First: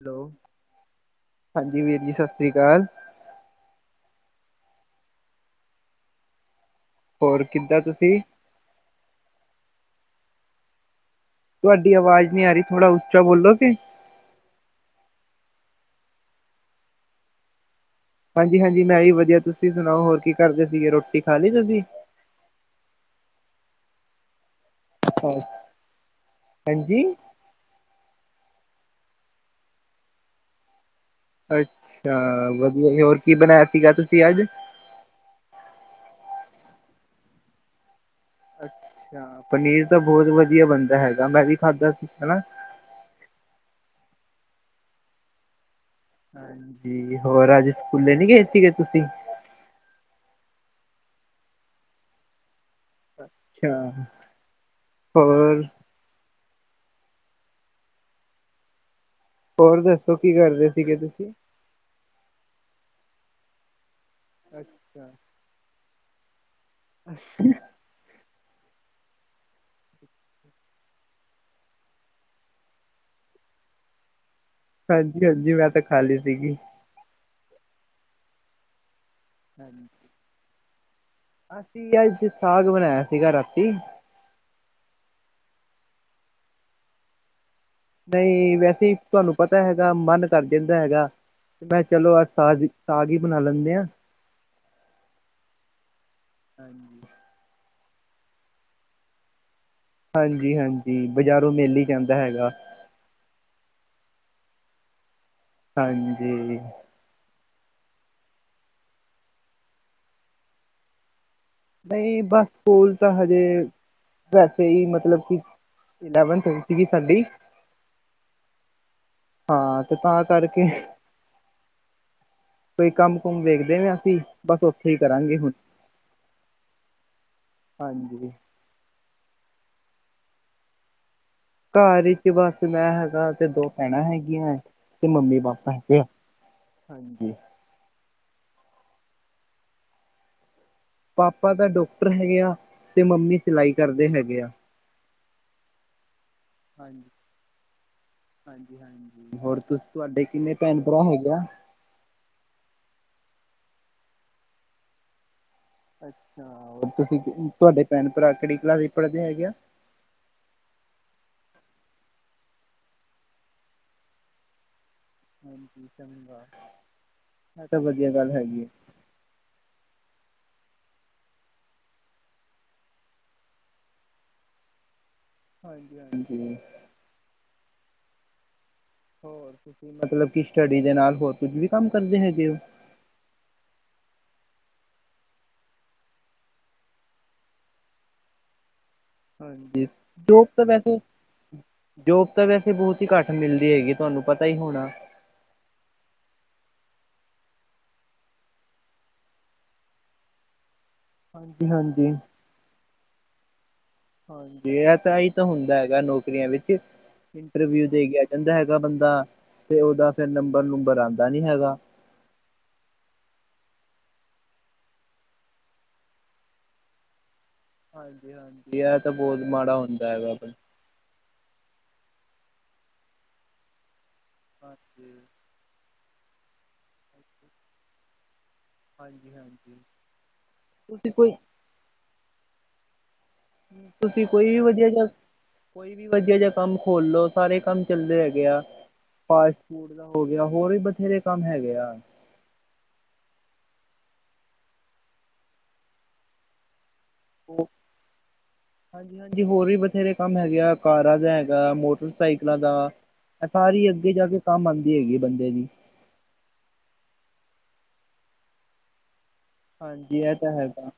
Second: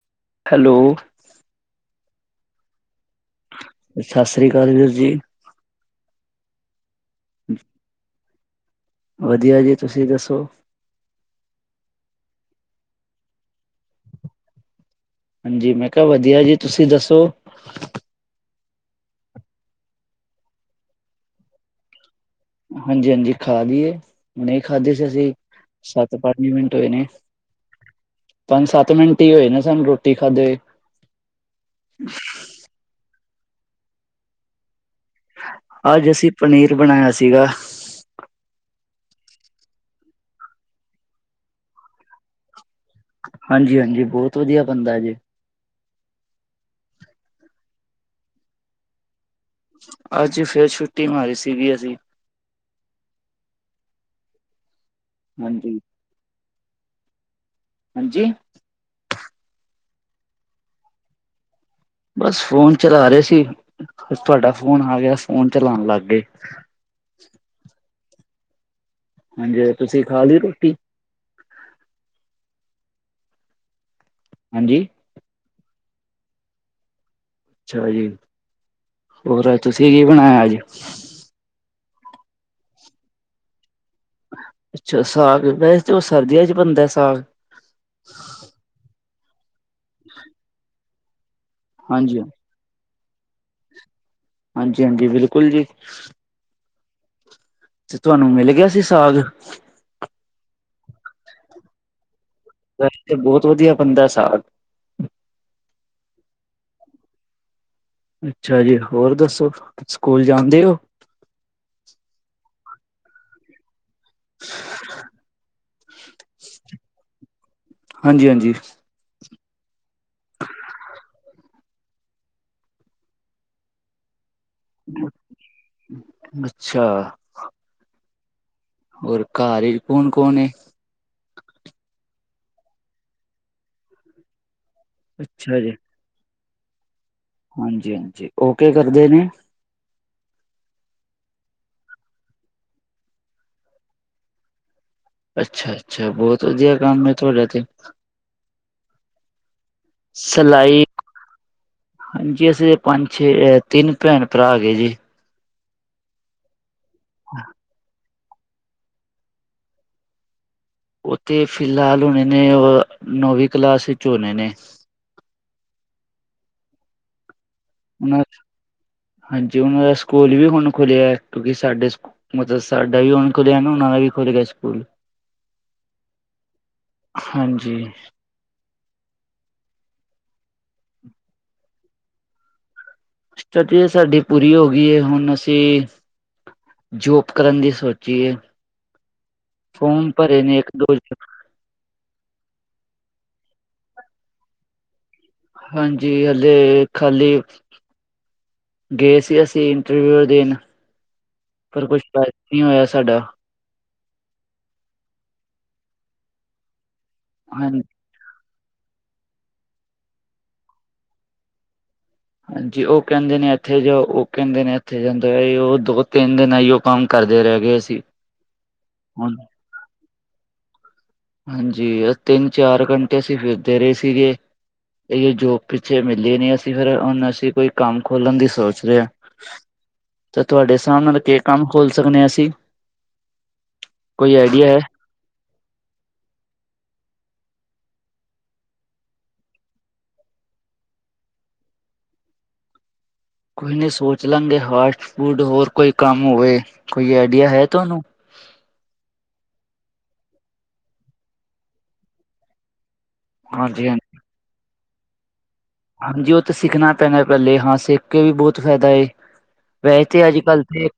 Hello. Hello. ਹਾਂਜੀ ਵੀਰ ਜੀ ਸਤਿ ਸ਼੍ਰੀ ਅਕਾਲ। ਸਤਿ ਸ੍ਰੀ ਅਕਾਲ ਵੀਰ ਜੀ। ਹੋਰ ਕਿੱਦਾਂ ਤੁਸੀਂ। ਵਧੀਆ ਜੀ ਤੁਸੀਂ ਦੱਸੋ ਤੁਹਾਡੀ ਆਵਾਜ਼ ਨੀ ਆ ਰਹੀ ਥੋੜਾ ਉੱਚਾ ਬੋਲੋ ਗੇ ਹਾਂਜੀ ਮੈਂ ਕਿਹਾ ਵਧੀਆ ਜੀ ਤੁਸੀਂ ਦੱਸੋ ਹਾਂਜੀ ਹਾਂਜੀ ਮੈਂ ਵੀ ਵਧੀਆ ਤੁਸੀਂ ਸੁਣਾਓ ਹੋਰ ਕੀ ਕਰਦੇ ਸੀਗੇ ਰੋਟੀ ਖਾ ਲਈੀ ਤੁਸੀਂ ਹਾਂਜੀ ਹਾਂਜੀ ਖਾ ਦੀਏ ਹੁ ਨਹੀਂ ਖਾਧੀ ਸੀ ਅਸੀਂ ਸੱਤ ਪੰਜ ਮਿੰਟ ਹੋਏ ਹਾਂਜੀ ਨੇ ਪੰਜ ਸੱਤ ਮਿੰਟ ਹੀ ਹੋਏ ਨਾ ਸਾਨੂੰ ਰੋਟੀ ਖਾਧੇ ਹੋਏ ਅੱਛਾ ਵਧੀਆ ਹੋਰ ਕੀ ਬਣਾਇਆ ਸੀਗਾ ਤੁਸੀਂ ਅੱਜ ਅੱਜ ਅਸੀਂ ਪਨੀਰ ਬਣਾਇਆ ਸੀਗਾ ਅੱਛਾ ਪਨੀਰ ਤਾਂ ਬਹੁਤ ਵਧੀਆ ਬਣਦਾ ਹੈਗਾ ਮੈਂ ਵੀ ਖਾਧਾ ਸੀ ਹਨਾ ਹਾਂਜੀ ਹਾਂਜੀ ਬਹੁਤ ਵਧੀਆ ਬਨਦਾ ਜੀ ਹਾਂਜੀ ਹੋਰ ਅੱਜ ਸਕੂਲੇ ਨੀ ਗਏ ਸੀਗੇ ਤੁਸੀਂ ਅੱਜ ਫੇਿਰ ਛੁੱਟੀ ਮਾਰੀ ਸੀਗੀ ਅਸੀਂ ਅੱਛਾ ਹੋਰ ਹਾਂਜੀ, ਹਾਂਜੀ ਹੋਰ ਦੱਸੋ ਕੀ ਕਰਦੇ ਸੀਗੇ ਤੁਸੀਂ ਬਸ ਫੋਨ ਚਲਾ ਰਹੇ ਸੀ ਤੁਹਾਡਾ ਫੋਨ ਆ ਅੱਛਾ ਗਿਆ ਫੋਨ ਚਲਾਉਣ ਲੱਗ ਗਏ [unintelligible] ਹਾਂਜੀ ਤੁਸੀਂ ਖਾ ਲਈ ਰੋਟੀ ਹਾਂਜੀ ਹਾਂਜੀ ਹਾਂਜੀ ਮੈਂ ਤਾਂ ਖਾਲੀ ਸੀਗੀ ਅੱਛਾ ਜੀ ਹੋਰ ਹਾਂਜੀ ਤੁਸੀਂ ਕੀ ਬਣਾਇਆ ਅੱਜ ਅਸੀਂ ਅਥ ਸਾਗ ਬਣਾਇਆ ਸੀਗਾ ਰਾਤੀ ਅੱਛਾ ਸਾਗ ਵੈਸੇ ਤਾਂ ਉਹ ਸਰਦੀਆਂ ਚ ਬਣਦਾ ਸਾਗ ਨਹੀਂ ਵੈਸੇ ਤੁਹਾਨੂੰ ਪਤਾ ਹੈਗਾ ਮਨ ਕਰ ਜਾਂਦਾ ਹੈਗਾ ਮੈਂ ਚਲੋ ਹਾਂਜੀ ਅਜ ਸਾਗ ਈ ਸਾਗ ਹੀ ਬਣਾ ਲੈਂਦੇ ਆਾਂ ਹਾਂਜੀ ਹਾਂਜੀ ਬਿਲਕੁਲ ਜੀ [unintelligible] ਤੇ ਤੁਹਾਨੂੰ ਮਿਲ ਗਿਆ ਸੀ ਸਾਗ ਹਾਂਜੀ ਹਾਂਜੀ ਬਾਜ਼ਾਰੋਂ ਮੇਲੇ ਈ ਜਾਂਦਾ ਹੈਗਾ [unintelligible] ਬਹੁਤ ਵਧੀਆ ਬਣਦਾ ਸਾਗ ਹਾਂਜੀ ਅੱਛਾ ਜੀ ਹੋਰ ਦੱਸੋ ਸਕੂਲ ਜਾਣਦੇ ਓ ਨਹੀਂ ਬਸ ਸਕੂਲ ਤਾਂ ਹਜੇ ਵੈਸੇ ਹੀ ਮਤਲਬ ਕਿ ਇਲੈਵਨਥ ਸੀਗੀ ਸਾਡੀ ਹਾਂਜੀ ਹਾਂਜੀ ਹਾਂ ਤੇ ਤਾਂ ਕਰਕੇ ਕੋਈ ਕੰਮ ਕੁਮ ਵੇਖਦੇ ਰਹੇ ਅਸੀਂ ਬਸ ਉੱਥੇ ਹੀ ਕਰਾਂਗੇ ਹੁਣ ਅੱਛਾ ਹਾਂਜੀ ਹੋਰ ਘਰ ਈ ਕੌਣ ਕੌਣ ਏ ਘਰ ਵਿਚ ਬਸ ਮੈਂ ਹੈਗਾ ਤੇ ਦੋ ਭੈਣਾਂ ਹੈਗੀਆਂ ਤੇ ਮੰਮੀ ਅੱਛਾ ਜੀ ਪਾਪਾ ਹੈਗੇ ਆ ਹਾਂਜੀ ਹਾਂਜੀ, ਹਾਂਜੀ ਉਹ ਕਿ ਕਰਦੇ ਨੇ? ਪਾਪਾ ਤਾਂ ਡਾਕਟਰ ਹੈਗੇ ਆ ਤੇ ਮੰਮੀ ਸਿਲਾਈ ਕਰਦੇ ਹੈਗੇ ਆ। ਅੱਛਾ, ਅੱਛਾ ਬਹੁਤ ਵਧੀਆ ਹਾਂਜੀ, ਕੰਮ ਹੈ ਤੁਹਾਡਾ ਤੇ। ਹਾਂਜੀ, ਹਾਂਜੀ ਹੋਰ ਤੁਹਾਡੇ ਕਿੰਨੇ ਭੈਣ ਸਿਲਾਈ ਭਰਾ ਹੈਗੇ ਆ? ਹਾਂਜੀ, ਅਸੀਂ ਪੰਜ, ਛੇ ਤਿੰਨ ਭੈਣ ਭਰਾ ਹੈਗੇ ਜੀ। ਅੱਛਾ, ਹੋਰ ਤੁਸੀਂ ਤੁਹਾਡੇ ਭੈਣ ਭਰਾ ਕਿਹੜੀ ਕਲਾਸ ਵਿੱਚ ਪੜ੍ਹਦੇ ਹੈਗੇ ਆ? ਉਹ ਤੇ ਫਿਲਹਾਲ ਹੋਣੇ ਨੇ ਉਹ ਨੌਵੀਂ ਕਲਾਸ ਵਿੱਚ ਹੋਣੇ ਨੇ। ਹਾਂਜੀ, ਚੰਗਾ ਏ ਤਾਂ ਵਧੀਆ ਉਹਨਾਂ ਗੱਲ ਹੈਗੀ ਆ। ਹਾਂਜੀ, ਉਹਨਾਂ ਦਾ ਸਕੂਲ ਵੀ ਹੁਣ ਖੁੱਲਿਆ ਕਿਉਂਕਿ ਸਾਡੇ ਮਤਲਬ ਸਾਡਾ ਵੀ ਹੁਣ ਖੋਲਿਆ ਨਾ ਉਹਨਾਂ ਦਾ ਵੀ ਖੁੱਲ ਗਿਆ ਸਕੂਲ। ਹਾਂਜੀ, ਹਾਂਜੀ। ਹਾਂਜੀ। ਹੋਰ ਤੁਸੀਂ ਮਤਲਬ ਕਿ ਸਟੱਡੀ ਦੇ ਨਾਲ ਹੋਰ ਕੁੱਝ ਵੀ ਕੰਮ ਕਰਦੇ ਹੈਗੇ ਹੋ? ਸਟਡੀ ਤੇ ਸਾਡੀ ਪੂਰੀ ਹੋ ਗਈ ਏ ਹੁਣ ਅਸੀਂ ਜੋਬ ਕਰਨ ਦੀ ਸੋਚੀ ਏ। ਹਾਂਜੀ, ਜੋਬ ਤਾਂ ਇੱਕ ਦੋ ਵੈਸੇ ਜੋਬ ਤਾਂ ਵੈਸੇ ਬਹੁਤ ਹੀ ਘੱਟ ਮਿਲਦੀ ਹੈਗੀ ਤੁਹਾਨੂੰ ਪਤਾ ਹੀ ਹੋਣਾ? ਹਾਂਜੀ, ਹਲੇ ਖਾਲੀ ਗਏ ਸੀ ਅਸੀਂ ਇੰਟਰਵਿਊ ਦੇਨ ਹਾਂਜੀ, ਪਰ ਕੁਛ ਹਾਂਜੀ। [unintelligible] ਨਹੀਂ ਹੋਇਆ ਸਾਡਾ। ਹਾਂਜੀ, ਇਹ ਤਾਂ ਹੀ ਤਾਂ ਹੁੰਦਾ ਹੈਗਾ ਨੌਕਰੀਆਂ ਵਿੱਚ ਹਾਂ ਇੰਟਰਵਿਊ ਦੇ ਗਿਆ। ਕਹਿੰਦਾ ਹੈਗਾ ਬੰਦਾ ਤੇ ਉਹਦਾ ਫੇਰ ਨੰਬਰ, ਨੁੰਬਰ ਆਉਂਦਾ ਨੀ ਹੈਗਾ। ਹਾਂਜੀ, ਉਹ ਕਹਿੰਦੇ ਨੇ ਇੱਥੇ ਜਾਓ ਉਹ ਕਹਿੰਦੇ ਨੇ ਇੱਥੇ ਜਾਂਦੇ ਪਏ ਓ ਉਹ ਦੋ ਤਿੰਨ ਦਿਨ ਆ ਹੀ ਉਹ ਕੰਮ ਕਰਦੇ ਰਹਿ ਗਏ। ਸੀ ਹਾਂਜੀ, ਹਾਂਜੀ ਇਹ ਤਾਂ ਹੁਣ ਬਹੁਤ ਮਾੜਾ ਹੁੰਦਾ ਹੈਗਾ। ਹਾਂਜੀ, ਤਿੰਨ ਚਾਰ ਘੰਟੇ ਅਸੀਂ ਫਿਰਦੇ ਰਹੇ ਸੀ ਗੇ ਹਾਂਜੀ ਇਹ ਜੋਬ ਪਿੱਛੇ ਮਿਲੇ ਨਹੀਂ ਅਸੀਂ ਫਿਰ ਹੁਣ ਅਸੀਂ ਕੋਈ ਕੰਮ ਖੋਲਣ ਸੌਚ ਰਿਆ ਹਾਂਜੀ ਹਾਂਜੀ ਤੇ ਤੁਹਾਡੇ ਹਿਸਾਬ ਤੁਸੀਂ ਨਾਲ ਕੋਈ ਕੀ ਕੰਮ ਖੋਲ ਸਕਦੇ ਆ ਅਸੀਂ ਤੁਸੀਂ ਕੋਈ ਵੀ ਆਈਡੀਆ ਹੈ। ਵਧੀਆ ਜਾ ਕੋਈ ਵੀ ਵਧੀਆ ਜਿਹਾ ਕੰਮ ਖੋਲ ਲੋ ਸਾਰੇ ਕੰਮ ਚੱਲਦੇ ਹੈਗੇ ਆ। ਫਾਸਟ ਫੂਡ ਦਾ ਹੋ ਗਿਆ ਹੋਰ ਵੀ ਬਥੇਰੇ ਕੰਮ ਹੈਗੇ ਆ। ਕੋਈ ਨਹੀਂ ਸੋਚ ਲਾਂਗੇ ਫਾਸਟ ਫੂਡ ਹੋਰ ਕੋਈ ਕੰਮ ਹੋਵੇ ਕੋਈ ਆਈਡੀਆ ਹੈ ਉਹ ਤੁਹਾਨੂੰ? ਹਾਂਜੀ, ਹਾਂਜੀ ਹੋਰ ਵੀ ਬਥੇਰੇ ਕੰਮ ਹੈਗੇ ਆ ਕਾਰਾਂ ਦਾ ਹੈਗਾ ਮੋਟਰਸਾਈਕਲਾਂ ਦਾ। ਏ ਹਾਂਜੀ ਸਾਰੀ ਹਾਂਜੀ ਅੱਗੇ ਜਾ ਕੇ ਕੰਮ ਆਉਂਦੀ ਹੈਗੀ ਬੰਦੇ ਦੀ। ਹਾਂਜੀ, ਉਹ ਤਾਂ ਸਿੱਖਣਾ ਪੈਣਾ ਪਹਿਲੇ ਹਾਂ ਸਿੱਖ ਕੇ ਵੀ ਬਹੁਤ ਫ਼ਾਇਦਾ ਏ। ਵੈਸੇ ਹਾਂਜੀ ਤੇ ਇਹ ਅੱਜ ਤਾਂ ਕੱਲ੍ਹ ਹੈਗਾ ਤੇ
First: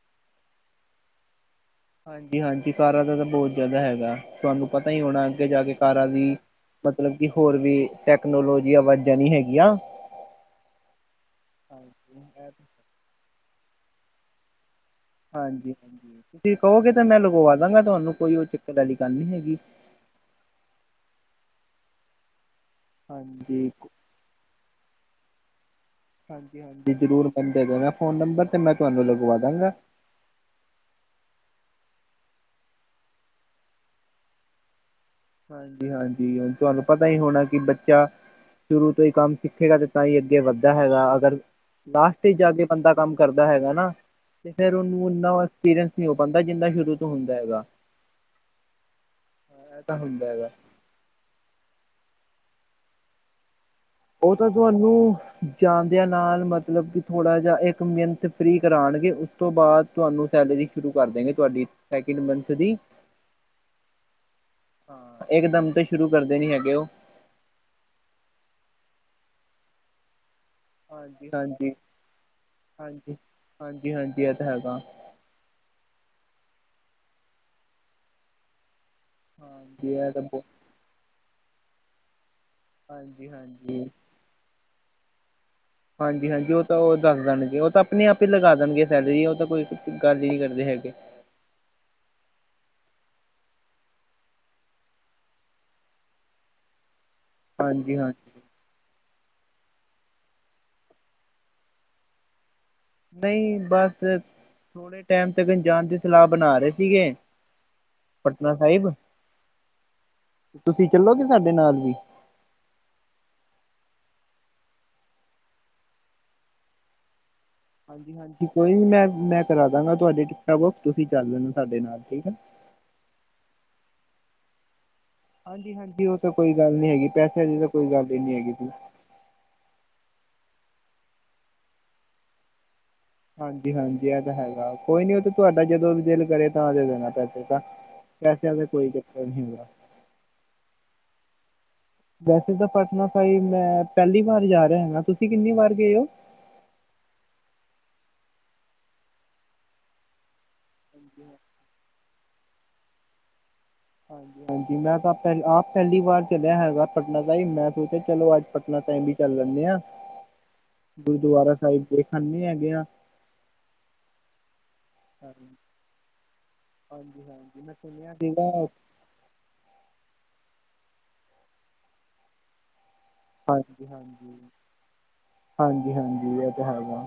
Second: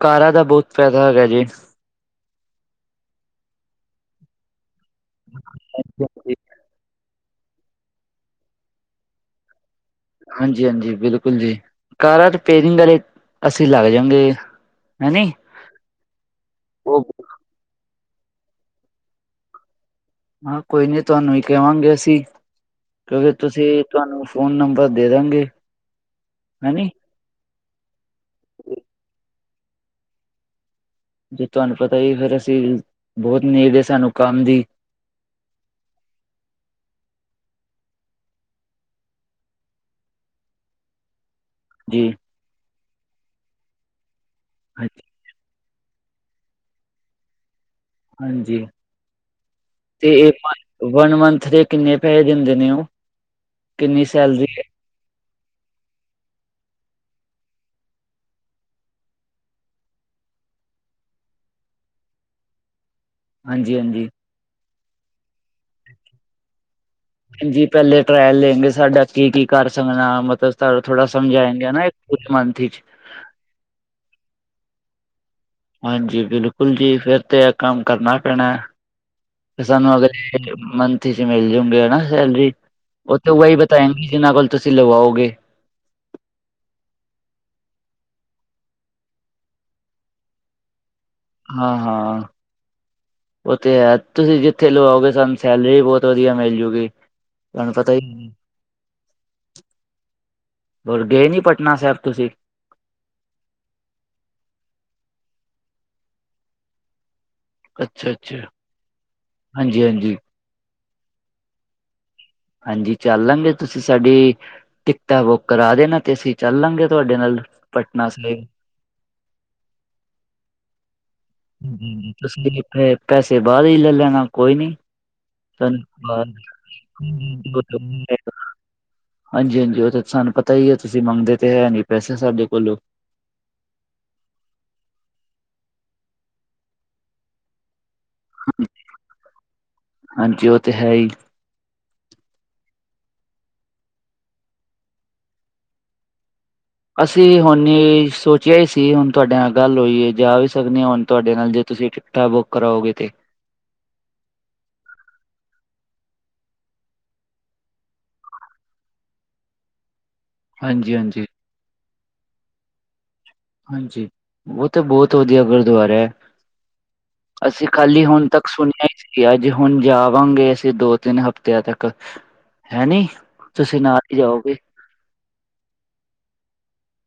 ਕਾਰਾ ਦਾ ਬਹੁਤ ਫਾਇਦਾ ਹੈਗਾ ਜੇ। ਹਾਂਜੀ, ਹਾਂਜੀ ਕਾਰਾਂ ਦਾ ਤਾਂ ਬਹੁਤ ਜ਼ਿਆਦਾ ਹੈਗਾ ਤੁਹਾਨੂੰ ਪਤਾ ਹੀ ਹੋਣਾ ਅੱਗੇ ਜਾ ਕੇ ਕਾਰਾਂ ਦੀ ਮਤਲਬ ਕਿ ਹੋਰ ਵੀ ਟੈਕਨੋਲੋਜੀਆ ਵਧ ਜਾਣੀ ਹੈਗੀਆਂ। ਹਾਂਜੀ, ਹਾਂਜੀ ਬਿਲਕੁਲ ਜੀ ਕਾਰਾਂ ਰਿਪੇਅਰਿੰਗ ਆਲੇ ਅਸੀਂ ਲੱਗ ਜਾਂਗੇ। ਹੈਨੀ ਹਾਂਜੀ ਤੁਸੀਂ ਕਹੋਗੇ ਤਾਂ ਉਹ ਮੈਂ ਲਗਵਾ ਦਾਂਗਾ ਤੁਹਾਨੂੰ ਕੋਈ ਉਹ ਦਿੱਕਤ ਵਾਲੀ ਗੱਲ ਨਹੀਂ ਹੈਗੀ। ਹਾਂ, ਕੋਈ ਨੀ ਤੁਹਾਨੂੰ ਹੀ ਕਵਾਂਗੇ ਅਸੀਂ ਕਿਉਂਕਿ ਹਾਂਜੀ। ਤੁਸੀਂ ਤੁਹਾਨੂੰ ਫ਼ੋਨ ਨੰਬਰ ਦੇ ਦਾਂਗੇ। ਹਾਂਜੀ, ਹੈਨੀ ਹਾਂਜੀ ਜ਼ਰੂਰ ਬੰਦੇ ਤੋ ਮੈਂ ਫ਼ੋਨ ਨੰਬਰ ਮੈਂ ਤੁਹਾਨੂੰ ਲਿਖਵਾ ਦਾਂਗਾ। ਜੇ ਤੁਹਾਨੂੰ ਪਤਾ ਹੀ ਫੇਰ ਅਸੀਂ ਬਹੁਤ ਨੀਡ ਏ ਸਾਨੂੰ ਕੰਮ ਦੀ। ਹਾਂਜੀ, ਹਾਂਜੀ ਤੁਹਾਨੂੰ ਪਤਾ ਹੀ ਹੋਣਾ ਕਿ ਬੱਚਾ ਸ਼ੁਰੂ ਤੋਂ ਹੀ ਕੰਮ ਸਿੱਖੇਗਾ ਤੇ ਤਾਂ ਹੀ ਅੱਗੇ ਵੱਧਦਾ ਹੈਗਾ ਅਗਰ ਜੀ ਲਾਸਟ ਚ ਜਾ ਕੇ ਬੰਦਾ ਕੰਮ ਕਰਦਾ ਹੈਗਾ ਨਾ ਤੇ ਫੇਰ ਹਾਂਜੀ ਉਹਨੂੰ ਏਨਾ ਐਕਸਪੀਰੀਅੰਸ ਨਹੀਂ ਹੋ ਪਾਂਦਾ ਜਿੰਨਾ ਸ਼ੁਰੂ ਤੋਂ ਹੁੰਦਾ ਹੈਗਾ। ਹਾਂਜੀ, ਇਹ ਤਾਂ ਤੇ ਹੁੰਦਾ ਏ ਹੈਗਾ ਵਨ ਮੰਥ ਦੇ ਕਿੰਨੇ ਪੈਸੇ ਦਿੰਦੇ ਨੇ ਉਹ,? ਕਿੰਨੀ ਉਹ ਸੈਲਰੀ ਤਾਂ ਹੈ ਤੁਹਾਨੂੰ ਜਾਦਿਆਂ ਨਾਲ ਮਤਲਬ ਕਿ ਥੋੜ੍ਹਾ ਜਿਹਾ ਇੱਕ ਮੰਥ ਫਰੀ ਕਰਾਉਣਗੇ ਉਸ ਤੋਂ ਬਾਅਦ ਤੁਹਾਨੂੰ ਸੈਲਰੀ ਸ਼ੁਰੂ ਕਰ ਦੇਗੇ ਤੁਹਾਡੀ ਸੈਕਿੰਡ ਮੰਥ ਦੀ। ਹਾਂਜੀ-ਹਾਂਜੀ। ਹਾਂ, ਇਕ ਦਮ ਤੇ ਸ਼ੁਰੂ ਕਰਦੇ ਨੀ ਹੈਗੇ ਉਹ। ਜੀ ਪਹਿਲੇ ਟਰਾਇਲ ਲੈਗੇ ਸਾਡਾ ਕੀ-ਕੀ ਕਰ ਸਕਦਾ? ਮਤਲਬ, ਸਾਨੂੰ ਥੋੜਾ ਹਾਂਜੀ ਸਮਝਾਏਂਗੇੇ ਹਾਂਜੀ ਨਾ ਇੱਕ ਕੁਛ ਮਨਥ ਹੀ ਚ। ਹਾਂਜੀ-ਹਾਂਜੀ, ਇਹ ਤਾਂ ਹੈਗਾ। ਹਾਂਜੀ, ਬਿਲਕੁਲ ਜੀ ਫੇਰ ਤੇ ਇਹ ਕੰਮ ਕਰਨਾ ਪੈਣਾ। ਤੇ ਹਾਂਜੀ ਸਾਨੂੰ ਅਗਰ ਇਹ ਤਾਂ ਬਹੁਤ ਮੰਥ ਚ ਮਿਲ ਜੂਗੇ ਨਾ ਸੈਲਰੀ, ਉਹ ਹਾਂਜੀ ਤੇ ਉਹੀ ਹਾਂਜੀ ਬਤਾਏਗੀ। ਜਿਨਾਂ ਕੋਲ ਤੁਸੀਂ ਲਵਾਓਗੇ। ਹਾਂਜੀ-ਹਾਂਜੀ, ਉਹ ਤਾਂ ਉਹ ਦੱਸ ਦੇਣਗੇ ਉਹ ਤਾਂ ਆਪਣੇ-ਆਪ ਹੀ ਲਗਾ ਦੇਣਗੇ ਸੈਲਰੀ ਉਹ ਤਾਂ ਕੋਈ ਗੱਲ ਹੀ ਨਹੀ ਕਰਦੇ ਹੈਗੇ। ਹਾਂ-ਹਾਂ। ਉਹ ਤੇ ਹੈ, ਤੁਸੀਂ ਜਿੱਥੇ ਲਵਾਓਗੇ ਸਾਨੂੰ ਸੈਲਰੀ ਵੀ ਬਹੁਤ ਵਧੀਆ ਮਿਲਜੂਗੀ। ਤੁਹਾਨੂੰ ਪਤਾ ਹਾਂਜੀ ਹੀ, ਹਾਂਜੀ ਹੋਰ ਗਏ ਨੀ ਪਟਨਾ ਸਾਹਿਬ ਤੁਸੀਂ? ਨਹੀਂ, ਬਸ ਥੋੜੇ ਟਾਈਮ ਤੱਕ ਜਾਣ ਦੀ ਸਲਾਹ ਬਣਾ ਰਹੇ ਸੀਗੇ ਅੱਛਾ ਅੱਛਾ ਪਟਨਾ ਸਾਹਿਬ, ਹਾਂਜੀ ਹਾਂਜੀ ਤੁਸੀਂ ਚੱਲੋਗੇ ਸਾਡੇ ਨਾਲ ਵੀ? ਹਾਂਜੀ, ਚੱਲ ਲਾਂਗੇ ਤੁਸੀਂ ਸਾਡੀੇ ਟਿਕਟਾਂ ਬੁੱਕ ਕਰਾ ਦੇਣਾ ਤੇ ਅਸੀਂ ਚੱਲ ਲਾਂਗੇ ਤੁਹਾਡੇ ਨਾਲ ਪਟਨਾ ਸਾਹਿਬ ਹਾਂਜੀ-ਹਾਂਜੀ, ਕੋਈ ਨੀ ਮੈਂ-ਮੈਂ ਕਰਾ ਦਾਂਗਾ ਤੁਹਾਡੀ ਟਿਕਟਾਂ ਬੁੱਕ ਤੁਸੀਂ ਚੱਲ ਲੈਣਾ ਸਾਡੇ ਨਾਲ ਠੀਕ ਹੈ। ਫਿਰ ਪੈਸੇ ਬਾਦ ਇਚ ਲੈ ਲੈਣਾ ਕੋਈ ਨਹੀਂ। ਹਾਂਜੀ-ਹਾਂਜੀ, ਉਹ ਤਾਂ ਕੋਈ ਗੱਲ ਨੀ ਹੈਗੀ, ਪੈਸਿਆਂ ਦੀ ਤਾਂ ਕੋਈ ਗੱਲ ਹੀ ਨੀ ਹੈਗੀ ਜੀ। ਹਾਂਜੀ-ਹਾਂਜੀ, ਉਹ ਤਾਂ ਸਾਨੂੰ ਪਤਾ ਹੀ ਹੈ ਤੁਸੀਂ ਮੰਗਦੇ ਤੇ ਹੈਨੀ ਪੈਸੇ ਸਾਡੇ ਕੋਲੋਂ। ਹਾਂਜੀ-ਹਾਂਜੀ, ਇਹ ਤਾਂ ਹੈਗਾ ਕੋਈ ਨੀ ਉਹ ਤੇ ਤੁਹਾਡਾ ਜਦੋਂ ਵੀ ਦਿਲ ਕਰੇ ਤਾਂਦੇ ਦੇਣਾ ਪੈਸੇ ਤਾਂ। ਪੈਸਿਆਂ ਦਾ ਕੋਈ ਚੱਕਰ ਨਹੀਂ ਹੁੰਗਾ। ਹਾਂਜੀ, ਉਹ ਤੇ ਹੈ ਹੀ। ਵੈਸੇ ਤਾਂ ਪਟਨਾ ਸਾਹਿਬ ਮੈਂ ਪਹਿਲੀ ਵਾਰ ਜਾ ਰਿਹਾ ਹੈਗਾ, ਤੁਸੀਂ ਕਿੰਨੀ ਵਾਰ ਗਏ ਹੋ? ਅਸੀਂ ਹੁਣ ਸੋਚਿਆ ਹੀ ਸੀ, ਹੁਣ ਤੁਹਾਡੇ ਨਾਲ ਗੱਲ ਹੋਈਏ ਜਾਂ ਵੀ ਸ ਸਕਦੇ ਹਾਂ ਹੁਣ ਤੁਹਾਡੇ ਨਾਲ, ਜੇ ਤੁਸੀਂ ਟਿਕਟਾਂ ਬੁੱਕ ਕਰਾਓਗੇ ਤੇ। ਹਾਂਜੀ-ਹਾਂਜੀ, ਮੈਂ ਤਾਂ ਪਾ ਆਪ ਪਹਿਲੀ ਵਾਰ ਚਲਿਆ ਹੈਗਾ ਪਟਨਾ ਸਾਹਿਬ, ਮੈਂ ਸੋਚਿਆ ਚਲੋ ਅੱਜ ਪਟਨਾ ਸਾਹਿਬ ਵੀ ਚੱਲ ਲੈਂਦੇ ਆਂ, ਹਾਂਜੀ ਹਾਂਜੀ ਗੁਰਦੁਆਰਾ ਸਾਹਿਬ ਦੇੇਖ ਆਨੇ ਹੈਗੇ ਆਂ। ਹਾਂਜੀ, ਉਹ ਤਾਂ ਬਹੁਤ ਵਧੀਆ ਗੁਰਦੁਆਰਾ ਹੈ। ਹਾਂਜੀ ਹਾਂਜੀ ਅਸੀਂ ਮੈਂ ਖਾਲੀ ਸੁਣਿਆ ਹੁਣ ਤੱਕ ਸੀਗਾ ਸੁਣਿਆ ਹੀ ਸੀ। ਕਿ ਅੱਜ ਹੁਣ ਜਾਵਾਂਗੇ ਅਸੀਂ ਦੋ-ਤਿੰਨ ਹਫ਼ਤਿਆਂ ਤੱਕ ਹੈਨੀ ਤੁਸੀਂ ਨਾਲ ਹੀ ਜਾਓਗੇ। ਹਾਂਜੀ-ਹਾਂਜੀ, ਇਹ ਤਾਂ ਹੈਗਾ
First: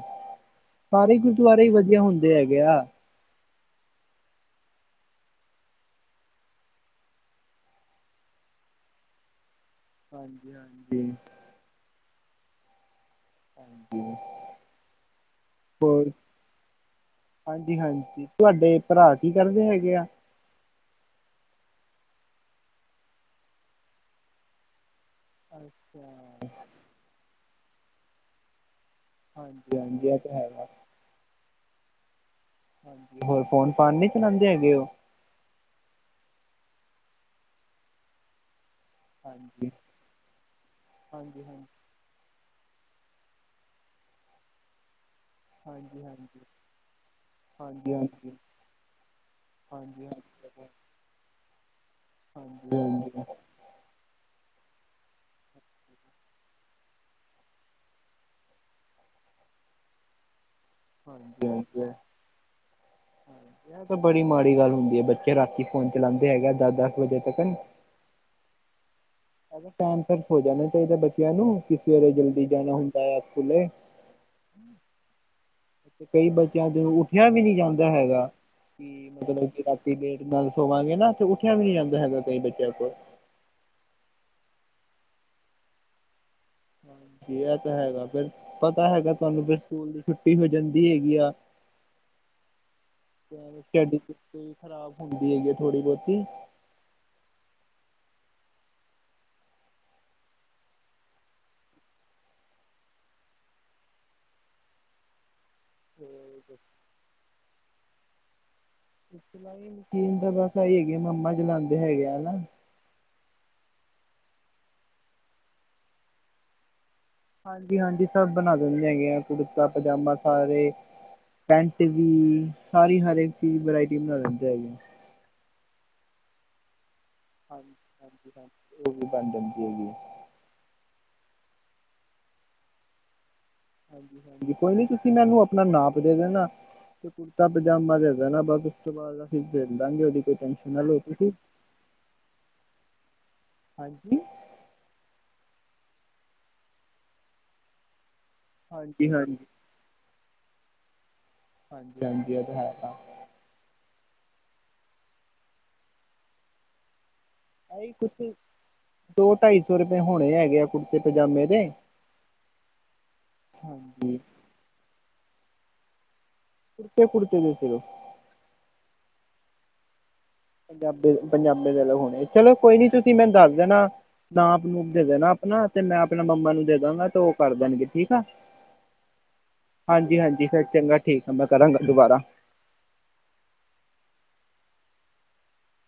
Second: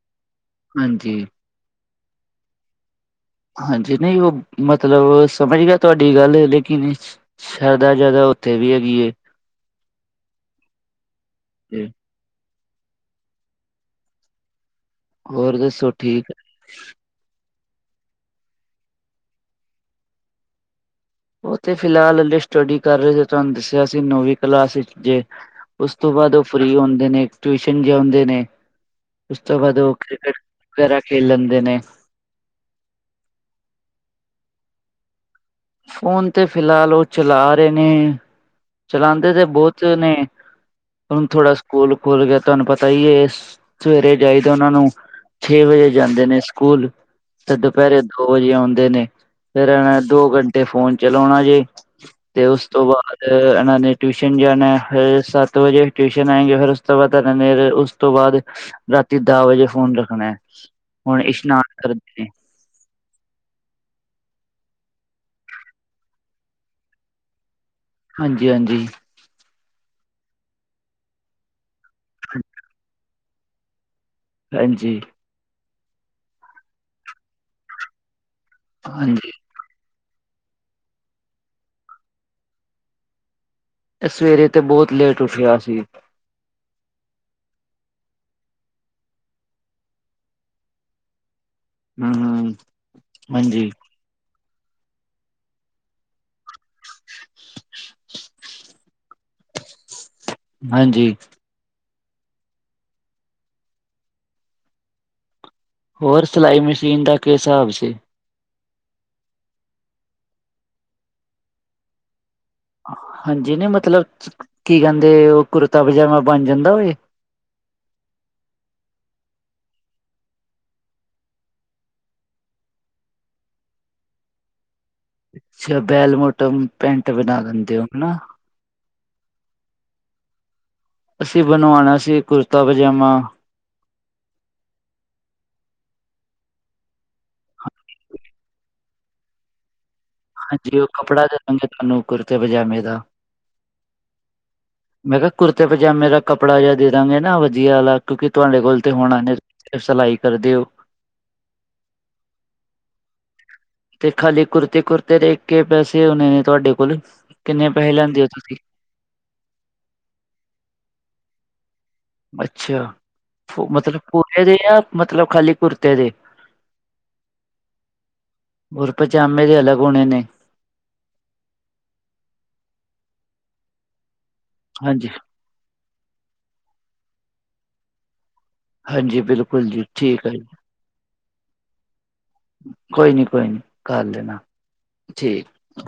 ਹਾਂਜੀ ਸਾਰੇ ਗੁਰਦੁਆਰੇ ਹੀ ਵਧੀਆ ਹੁੰਦੇ ਹੈਗੇ ਆ। ਹਾਂਜੀ, ਨਹੀਂ ਉਹ ਮਤਲਬ ਸਮਝ ਗਿਆ ਤੁਹਾਡੀ ਗੱਲ ਲੇਕਿਨ ਸ਼ਰਧਾ ਜਿਆਦਾ ਉੱਥੇ ਵੀ ਹੈਗੀ ਏ। ਹਾਂਜੀ-ਹਾਂਜੀ। ਤੇ ਹੂੰ। ਹੋਰ ਦੱਸੋ ਠੀਕ ਹਾਂਜੀ-ਹਾਂਜੀ, ਤੁਹਾਡੇ ਭਰਾ ਕੀ ਕਰਦੇ ਹੈਗੇ ਆ? ਉਹ ਤੇ ਫਿਲਹਾਲ ਹਲੇ ਸਟੱਡੀ ਕਰ ਰਹੇ ਸੀ, ਤੁਹਾਨੂੰ ਦੱਸਿਆ ਸੀ ਨੌਵੀਂ ਕਲਾਸ ਵਿਚ ਜੇ। ਉਸ ਤੋਂ ਅੱਛਾ ਬਾਅਦ ਉਹ ਫਰੀ ਹੁੰਦੇ ਨੇ, ਟਿਊਸ਼ਨ ਜਉਂਦੇ ਨੇ। ਉਸ ਤੋਂ ਹਾਂਜੀ ਬਾਅਦ ਉਹ ਹਾਂਜੀ ਇਹ ਤਾਂ ਕ੍ਰਿਕਟ ਹੈਗਾ ਵਗੈਰਾ ਖੇਲ ਲੈਂਦੇ ਨੇ। ਹਾਂਜੀ ਹੋਰ ਫੋਨ-ਫਾਨ ਨੀ ਚਲਾਉਂਦੇ ਹੈਗੇ ਉਹ ਫੋਨ ਤੇ ਫਿਲਹਾਲ ਉਹ ਚਲਾ ਰਹੇ ਨੇ। ਚਲਾਉਦੇ ਤੇ ਹਾਂਜੀ ਬਹੁਤ ਨੇ, ਹੁਣ ਹਾਂਜੀ ਥੋੜ੍ਹਾ ਹਾਂਜੀ ਸਕੂਲ ਭੁੱਲ ਗਿਆ ਤੁਹਾਨੂੰ ਪਤਾ ਹੀ ਇਹ ਸਵੇਰੇ ਗਏ ਤਾਂ ਉਹਨਾਂ ਨੂੰ ਛੇ ਵਜੇ ਹਾਂਜੀ ਜਾਂਦੇ ਨੇ ਹਾਂਜੀ ਸਕੂਲ। ਤੇ ਹਾਂਜੀ ਦੁਪਹਿਰੇ ਦੋ ਹਾਂਜੀ ਵਜੇ ਆਉਂਦੇ ਨੇ ਫਿਰ ਇਹ ਹਾਂਜੀ ਹਾਂਜੀ ਦੋ ਘ ਟੇ ਤੇ ਫੋਨ ਚਲਾਉਣਾ ਜੇ ਤੇ ਉਸ ਤੋਂ ਹਾਂਜੀ ਬਾਅਦ ਇਹਨਾਂ ਨੇ ਟਿਊਸ਼ਨ ਜਾਣਾ ਫਿਰ ਸੱਤ ਵਜੇ ਟਿਊਸ਼ਨ ਆਏਂਗੀ ਫਿਰ ਉਸ ਤੋਂ ਬਾਅਦ ਇਹਨਾਂ ਨੇ ਉਸ ਤੋਂ ਬਾਦ ਰਾਤੀ ਦਹ ਵਜੇ ਫੋਨ ਰੱਖਣਾ। ਹੁਣ ਹਾਂਜੀ, ਇਸ਼ਨਾਨ ਬੋ-ਬੋ। ਕਰਦੇ ਨੇ ਇਹ ਤਾਂ ਬੜੀ ਮਾੜੀ ਗੱਲ ਹੁੰਦੀ ਹੈ। ਬੱਚੇ ਰਾਤੀ ਫੋਨ ਚਲਾਉਂਦੇ ਹੈਗੇ, ਦਸ-ਦਸ ਵਜੇ ਤੱਕ ਹਾਂਜੀ-ਹਾਂਜੀ। ਟਾਈਮ ਸਿਰ ਹੋ ਜਾਣਾ ਚਾਹੀਦਾ ਬੱਚਿਆਂ ਨੂੰ। ਕਿ ਸਵੇਰੇ ਜਲਦੀ ਜਾਣਾ ਹੁੰਦਾ ਆ ਸਕੂਲੇ। ਹਾਂਜੀ। ਕਈ ਬੱਚਿਆਂ ਤੋ ਉੱਠਿਆ ਵੀ ਨਹੀਂ ਜਾਂਦਾ ਹੈਗਾ। ਕਿ ਹਾਂਜੀ ਮਤਲਬ ਇੱਥੇ ਤੱਕ ਲੇਟ ਨਾਲ ਸਵਾਂਗੇ ਨਾ, ਤੇ ਉੱਠਿਆ ਵੀ ਨੀ ਜਾਂਦਾ ਹੈਗਾ ਕਈ ਬੱਚਿਆਂ ਕੋਲ। ਇਹ ਸਵੇਰੇ ਤੇ ਬਹੁਤ ਲੇਟ ਉੱਠਿਆ ਸੀ। ਬਇ ਏਂਦਾ ਹੈਗਾ ਫਿਰ। ਪਤਾ ਹੈਗਾ ਤੁਹਾਨੂੰ ਫੇਰ ਸਕੂਲ ਦੀ ਛੁੱਟੀ ਹੋ ਜਾਂਦੀ ਹੈਗੀ ਆ। ਹੂੰ, ਹੂੰ ਹਾਂਜੀ, ਡੀ ਖਰਾਬ ਹੁੰਦੀ ਹੈਗੀ ਥੋੜੀ ਬਹੁਤੀ। [unintelligible] ਹਾਂਜੀ। ਹੋਰ ਸਿਲਾਈ ਮਸ਼ੀਨ ਦਾ ਕਿਸ ਹਿਸਾਬ ਸੀ। ਸਿਲਾਈ ਮਸ਼ੀਨ ਦਾ ਬਸ ਆ ਹੈਗੇ, ਕਿ ਮਮਾ ਚਲਾਉਂਦੇ ਹੈਗੇ ਹਨਾ। ਹਾਂਜੀ, ਨਹੀਂ ਮਤਲਬ ਕੀ ਕਹਿੰਦੇ, ਉਹ ਕੁੜਤਾ- ਪਜਾਮਾ ਬਣ ਜਾਂਦਾ ਹੋਏ। ਹਾਂਜੀ- ਹਾਂਜੀ ਸਭ ਬਣਾ ਦਿੰਦੇ ਹੈਗੇ ਆ, ਕੁੜਤਾ ਪਜਾਮਾ ਸਾਰੇ। ਪੈਂਟ ਵੀ, ਸਾਰੀ ਹਰੇਕ ਚੀਜ਼ ਵਰਾਇਟੀ ਬਣਾ ਦਿੰਦੇ ਹੈਗੇ ਆ। ਅੱਛਾ ਬੈਲਮੋਟਮ? ਪੈਂਟ ਬਣਾ- ਹਾਂਜੀ- ਦਿੰਦੇ ਹੋ ਹਨਾ, ਹਾਂਜੀ, ਹਾਂਜੀ ਉਹ ਵੀ ਬਣ ਜਾਂਦੀ ਹੈਗੀ। ਅਸੀਂ ਬਣਵਾਉਣਾ ਸੀ, ਕੁੜਤਾ- ਪਜਾਮਾ। ਹਾਂਜੀ- ਹਾਂਜੀ ਕੋਈ ਨੀ, ਤੁਸੀਂ ਮੈਨੂੰ ਆਪਣਾ ਨਾਪ ਦੇ ਦੇਣਾ। ਅਤੇ ਕੁੜਤਾ- ਪਜਾਮਾ ਦੇ ਦੇਣਾ, ਬਾਸ ਉਸ ਤੋਂ ਬਾਅਦ ਅਸੀ ਦੇਖ ਲਾਂਗੇ ਉਹਦੀ। ਕੋਈ ਟੈਨਸ਼ਨ ਹਾਂਜੀ, ਨਾ ਉਹ ਲਓ ਕੱਪੜਾ ਤੁਸੀਂ ਦੇ ਦਣਗੇ ਤੁਹਾਨੂੰ ਕੁੜਤੇ- ਪਜਾਮੇ ਦਾ। ਹਾਂਜੀ ਮੈਂ ਕਿਹਾ ਕੁੜਤੇ- ਪਜਾਮੇ ਦਾ ਕੱਪੜਾ ਜਿਹਾ ਦੇ ਦਾਂਗੇ ਨਾ ਵਧੀਆ ਵਾਲਾ, ਕਿਉਂਕਿ ਤੁਹਾਡੇ ਕੋਲ ਤੇ ਹਾਂਜੀ ਹੋਣਾ ਨੀ। ਹਾਂਜੀ ਤੁਸੀਂ ਤੇ ਸਿਲਾਈ ਕਰਦੇ ਹੋ। ਹਾਂਜੀ- ਹਾਂਜੀ ਇਹ ਤਾਂ ਹੈ ਤਾਂ। ਤੇ ਖਾਲੀ ਕੁੁਰਤੇ- ਕੁੁਰਤੇ ਦੇ ਕੇ ਪੈਸੇ ਹੋਣੇ ਨੇ ਤੁਹਾਡੇ ਕੋਲ? ਕਿੰਨੇ ਏਹੀ ਪੈਸੇ ਕੁੱਛ ਲੈਂਦੇ ਹੋ ਤੁਸੀਂ ਦੋ, ਢਾਈ ਸੌ ਰੁਪਏ ਹੋਣੇ ਹੈਗੇ ਆ ਕੁੜਤੇ- ਪਜਾਮੇ ਦੇ। ਅੱਛਾ, ਮਤਲਬ ਪੂਰੇ ਦੇ ਜਾਂ, ਮਤਲਬ ਖਾਲੀ ਕੁੁਰਤੇ ਦੇ? ਕੁੜਤੇ- ਕੁੜਤੇ ਦੇ ਸੀਰਫ। ਉਰ ਪਜਾਮਾ ਦੇ ਅਲਗ ਹੋਣੇ ਨੇ। ਪੰਜਾਬੀ ਪੰਜਾਮੇ ਦੇ ਅਲਗ ਹੋਣੇ। ਚਲੋ ਕੋਈ ਨੀ ਤੁਸੀਂ ਮੈਨੂੰ ਦਸ ਦੇਣਾ ਨਾਪ- ਨੂਪ ਦੇ ਹਾਂਜੀ ਦੇਣਾ। ਤੇ ਮੈਂ ਆਪਣਾ ਮੰਮਾ ਨੂੰ ਦੇ ਦਾਂਗਾ, ਤੇ ਉਹ ਕਰ ਦੇਣਗੇ ਠੀਕ ਆ। ਹਾਂਜੀ ਬਿਲਕੁਲ ਜੀ ਹਾਂਜੀ- ਠੀਕ ਹੈ ਜੀ ਹਾਂਜੀ ਫੇਰ ਚੰਗਾ ਠੀਕ ਆ, ਮੈਂ ਕਰਾਂਗਾ ਦੁਬਾਰਾ। ਕੋਈ ਨੀ- ਕੋਈ ਨੀ ਕਰ ਲੈਣਾ ਠੀਕ।